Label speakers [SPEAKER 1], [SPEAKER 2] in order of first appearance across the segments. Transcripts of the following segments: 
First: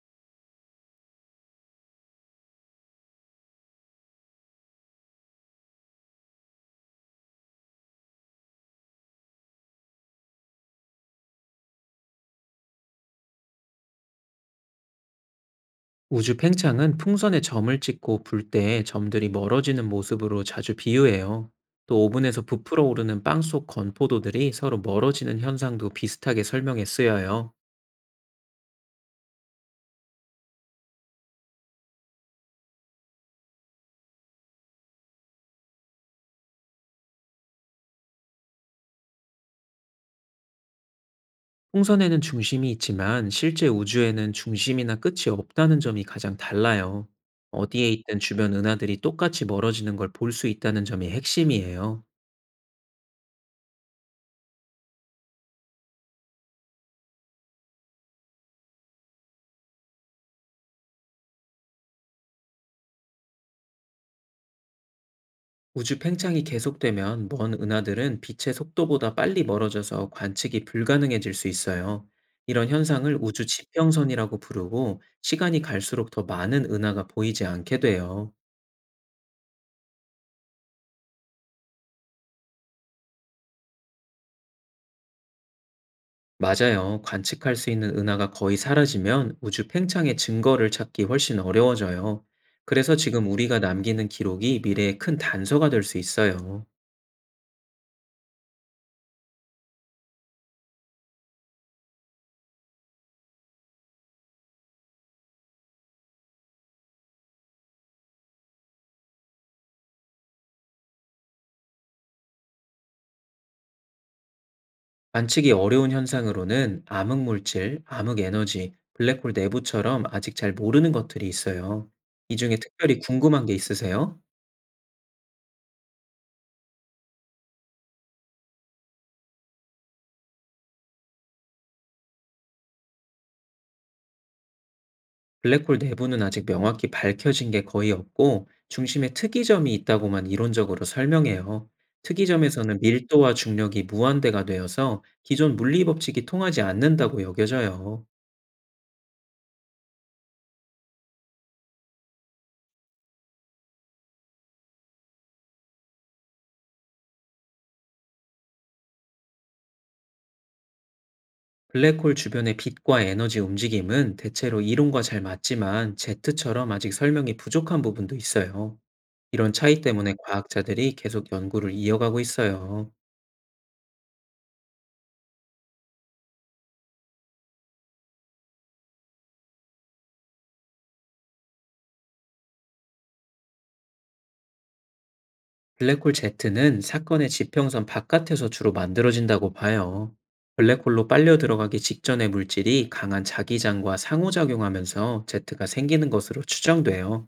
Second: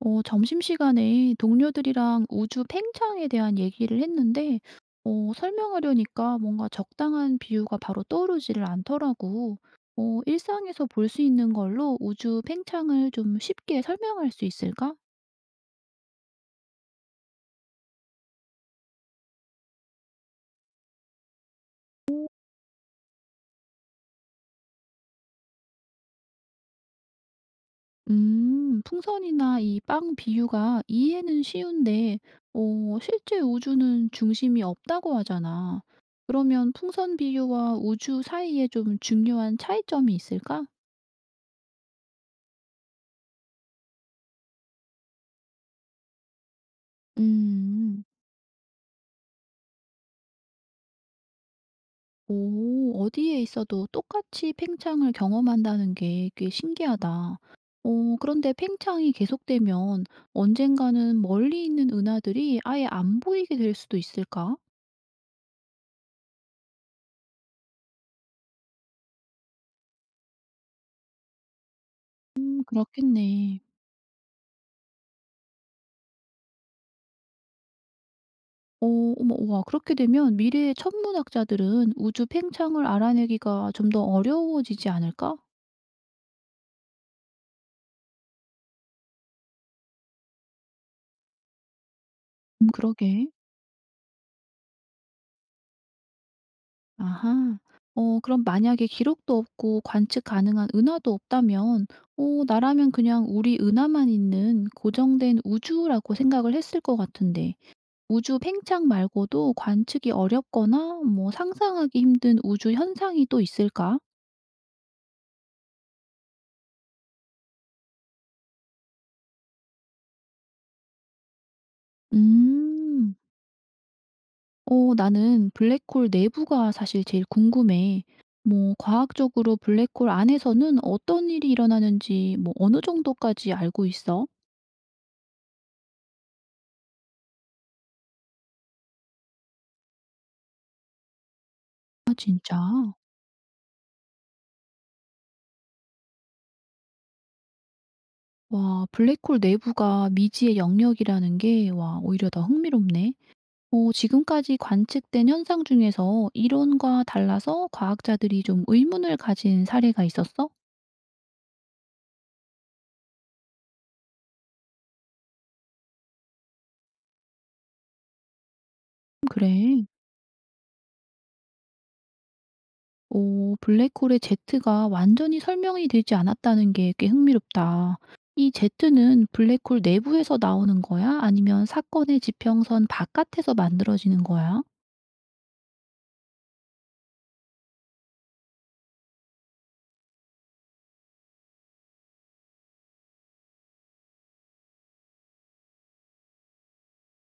[SPEAKER 1] 점심시간에 동료들이랑 우주 팽창에 대한 얘기를 했는데, 설명하려니까 뭔가 적당한 비유가 바로 떠오르지를 않더라고. 일상에서 볼 수 있는 걸로 우주 팽창을 좀 쉽게 설명할 수 있을까?
[SPEAKER 2] 우주 팽창은 풍선에 점을 찍고 불 때 점들이 멀어지는 모습으로 자주 비유해요. 또 오븐에서 부풀어 오르는 빵 속 건포도들이 서로 멀어지는 현상도 비슷하게 설명에 쓰여요.
[SPEAKER 1] 풍선이나 이 빵 비유가 이해는 쉬운데, 실제 우주는 중심이 없다고 하잖아. 그러면 풍선 비유와 우주 사이에 좀 중요한 차이점이 있을까?
[SPEAKER 2] 풍선에는 중심이 있지만 실제 우주에는 중심이나 끝이 없다는 점이 가장 달라요. 어디에
[SPEAKER 1] 음.
[SPEAKER 2] 있든 주변 은하들이 똑같이 멀어지는 걸 볼 수 있다는 점이 핵심이에요.
[SPEAKER 1] 오, 어디에 있어도 똑같이 팽창을 경험한다는 게 꽤 신기하다. 그런데 팽창이 계속되면 언젠가는 멀리 있는 은하들이 아예 안 보이게 될 수도 있을까?
[SPEAKER 2] 우주 팽창이 계속되면 먼 은하들은 빛의 속도보다 빨리 멀어져서 관측이 불가능해질 수 있어요. 이런 현상을 우주
[SPEAKER 1] 그렇겠네.
[SPEAKER 2] 지평선이라고 부르고 시간이 갈수록 더 많은 은하가 보이지 않게 돼요.
[SPEAKER 1] 어, 어머, 와, 그렇게 되면 미래의 천문학자들은 우주 팽창을 알아내기가 좀 더 어려워지지 않을까?
[SPEAKER 2] 맞아요. 관측할 수 있는 은하가 거의 사라지면 우주 팽창의 증거를 찾기 훨씬 어려워져요. 그래서
[SPEAKER 1] 그러게.
[SPEAKER 2] 지금 우리가 남기는 기록이 미래의 큰 단서가 될 수 있어요.
[SPEAKER 1] 아하. 그럼 만약에 기록도 없고 관측 가능한 은하도 없다면 나라면 그냥 우리 은하만 있는 고정된 우주라고 생각을 했을 것 같은데 우주 팽창 말고도 관측이 어렵거나 뭐 상상하기 힘든 우주 현상이 또 있을까?
[SPEAKER 2] 관측이 어려운 현상으로는 암흑 물질, 암흑 에너지, 블랙홀 내부처럼 아직 잘 모르는 것들이 있어요. 이 중에 특별히
[SPEAKER 1] 음.
[SPEAKER 2] 궁금한 게 있으세요?
[SPEAKER 1] 나는 블랙홀 내부가 사실 제일 궁금해. 뭐 과학적으로 블랙홀 안에서는 어떤 일이 일어나는지 뭐 어느 정도까지 알고 있어?
[SPEAKER 2] 블랙홀 내부는 아직 명확히 밝혀진 게 거의 없고 중심에 특이점이 있다고만 이론적으로 설명해요.
[SPEAKER 1] 아 진짜?
[SPEAKER 2] 특이점에서는 밀도와 중력이 무한대가 되어서 기존 물리 법칙이 통하지 않는다고 여겨져요.
[SPEAKER 1] 와, 블랙홀 내부가 미지의 영역이라는 게, 와, 오히려 더 흥미롭네. 지금까지 관측된 현상 중에서 이론과 달라서 과학자들이 좀 의문을 가진 사례가 있었어?
[SPEAKER 2] 블랙홀 주변의 빛과 에너지 움직임은 대체로 이론과 잘 맞지만 제트처럼 아직 설명이 부족한 부분도 있어요. 이런 차이
[SPEAKER 1] 그래.
[SPEAKER 2] 때문에 과학자들이 계속 연구를 이어가고 있어요.
[SPEAKER 1] 블랙홀의 Z가 완전히 설명이 되지 않았다는 게 꽤 흥미롭다. 이 Z는 블랙홀 내부에서 나오는 거야? 아니면 사건의 지평선 바깥에서 만들어지는 거야?
[SPEAKER 2] 블랙홀 Z는 사건의 지평선 바깥에서 주로 만들어진다고 봐요. 블랙홀로 빨려 들어가기 직전의 물질이 강한 자기장과 상호작용하면서 Z가 생기는 것으로 추정돼요.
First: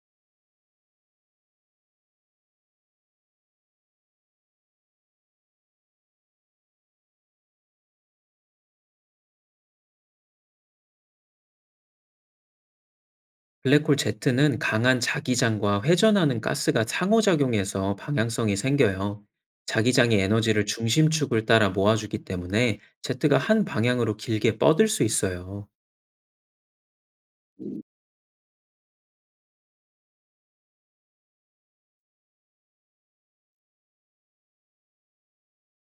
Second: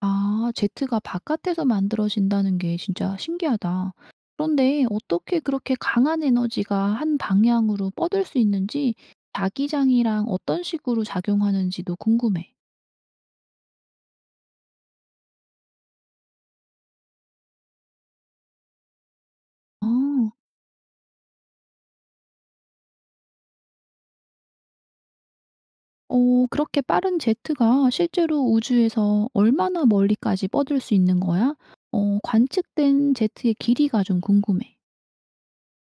[SPEAKER 1] 아 제트가 바깥에서 만들어진다는 게 진짜 신기하다. 그런데 어떻게 그렇게 강한 에너지가 한 방향으로 뻗을 수 있는지 자기장이랑 어떤 식으로 작용하는지도 궁금해.
[SPEAKER 2] 블랙홀 Z는 강한 자기장과 회전하는 가스가 상호작용해서 방향성이 생겨요.
[SPEAKER 1] 아.
[SPEAKER 2] 자기장이 에너지를 중심축을 따라 모아주기 때문에 Z가 한 방향으로 길게 뻗을 수 있어요.
[SPEAKER 1] 그렇게 빠른 제트가 실제로 우주에서 얼마나 멀리까지 뻗을 수 있는 거야? 관측된 제트의 길이가 좀 궁금해.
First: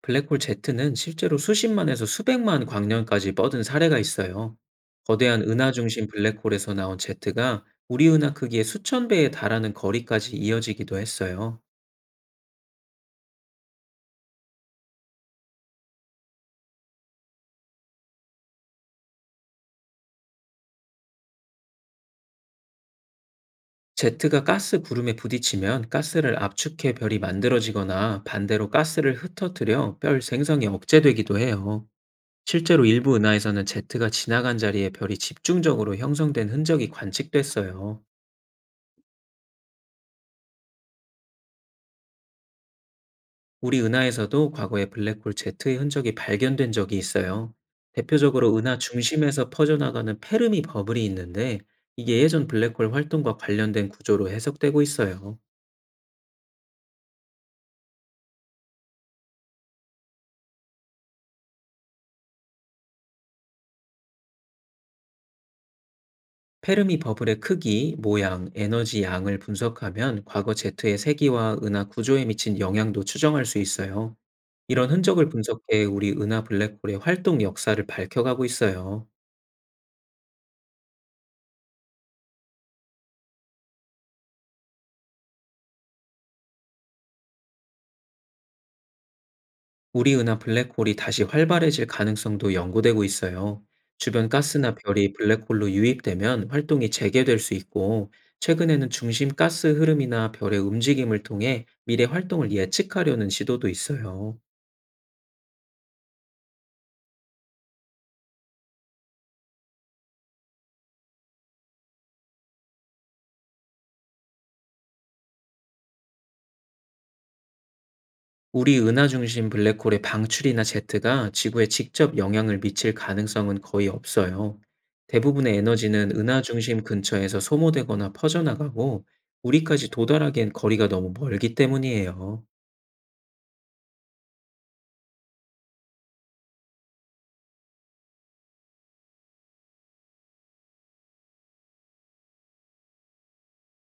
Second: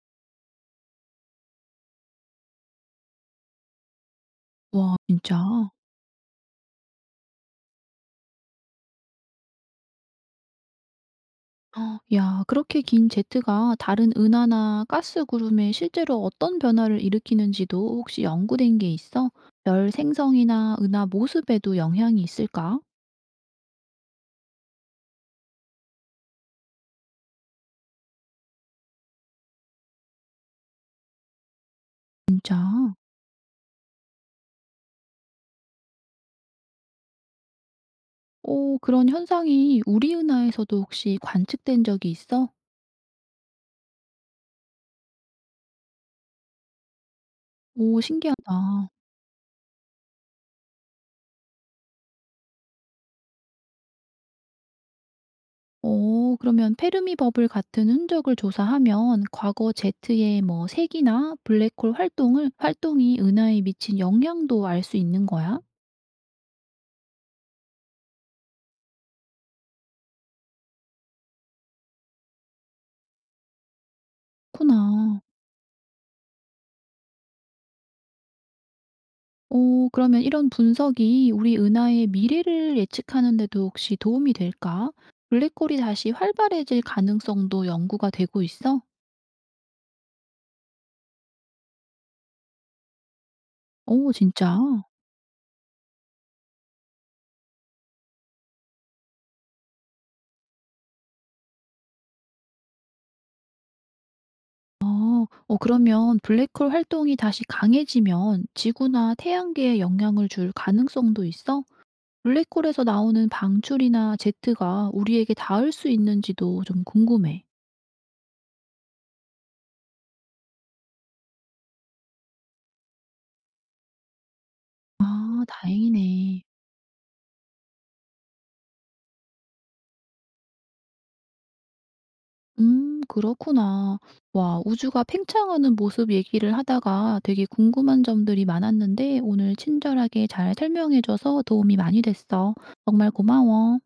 [SPEAKER 2] 블랙홀 제트는 실제로 수십만에서 수백만 광년까지 뻗은 사례가 있어요.
[SPEAKER 1] 와 진짜?
[SPEAKER 2] 거대한 은하 중심 블랙홀에서 나온 제트가 우리 은하 크기의 수천 배에 달하는 거리까지 이어지기도 했어요.
[SPEAKER 1] 어 야 그렇게 긴 제트가 다른 은하나 가스 구름에 실제로 어떤 변화를 일으키는지도 혹시 연구된 게 있어? 별 생성이나 은하 모습에도 영향이 있을까?
[SPEAKER 2] 제트가 가스 구름에 부딪히면 가스를 압축해 별이 만들어지거나 반대로 가스를 흩어뜨려 별 생성이 억제되기도 해요.
[SPEAKER 1] 진짜?
[SPEAKER 2] 실제로 일부 은하에서는 제트가 지나간 자리에 별이 집중적으로 형성된 흔적이 관측됐어요.
[SPEAKER 1] 오, 그런 현상이 우리 은하에서도 혹시 관측된 적이 있어?
[SPEAKER 2] 우리 은하에서도 과거에 블랙홀 제트의 흔적이 발견된 적이 있어요.
[SPEAKER 1] 오,
[SPEAKER 2] 대표적으로 은하
[SPEAKER 1] 신기하다.
[SPEAKER 2] 중심에서 퍼져나가는 페르미 버블이 있는데 이게 예전 블랙홀 활동과 관련된 구조로 해석되고 있어요.
[SPEAKER 1] 오, 그러면 페르미 버블 같은 흔적을 조사하면 과거 제트의 뭐 색이나 블랙홀 활동을 활동이 은하에 미친 영향도 알 수 있는 거야?
[SPEAKER 2] 페르미 버블의 크기, 모양, 에너지 양을 분석하면 과거 제트의 세기와 은하 구조에 미친 영향도 추정할 수 있어요. 이런
[SPEAKER 1] 그렇구나.
[SPEAKER 2] 흔적을 분석해 우리 은하 블랙홀의 활동 역사를 밝혀가고 있어요.
[SPEAKER 1] 그러면 이런 분석이 우리 은하의 미래를 예측하는 데도 혹시 도움이 될까? 블랙홀이 다시 활발해질 가능성도 연구가 되고 있어?
[SPEAKER 2] 우리은하 블랙홀이 다시 활발해질 가능성도 연구되고 있어요.
[SPEAKER 1] 오,
[SPEAKER 2] 주변
[SPEAKER 1] 진짜?
[SPEAKER 2] 가스나 별이 블랙홀로 유입되면 활동이 재개될 수 있고, 최근에는 중심 가스 흐름이나 별의 움직임을 통해 미래 활동을 예측하려는 시도도 있어요.
[SPEAKER 1] 아. 그러면 블랙홀 활동이 다시 강해지면 지구나 태양계에 영향을 줄 가능성도 있어? 블랙홀에서 나오는 방출이나 제트가 우리에게 닿을 수 있는지도 좀 궁금해.
[SPEAKER 2] 우리 은하 중심 블랙홀의 방출이나 제트가 지구에 직접 영향을 미칠 가능성은 거의 없어요.
[SPEAKER 1] 아
[SPEAKER 2] 대부분의 에너지는 은하
[SPEAKER 1] 다행이네.
[SPEAKER 2] 중심 근처에서 소모되거나 퍼져나가고, 우리까지 도달하기엔 거리가 너무 멀기 때문이에요.
[SPEAKER 1] 그렇구나. 와, 우주가 팽창하는 모습 얘기를 하다가 되게 궁금한 점들이 많았는데 오늘 친절하게 잘 설명해줘서 도움이 많이 됐어. 정말 고마워.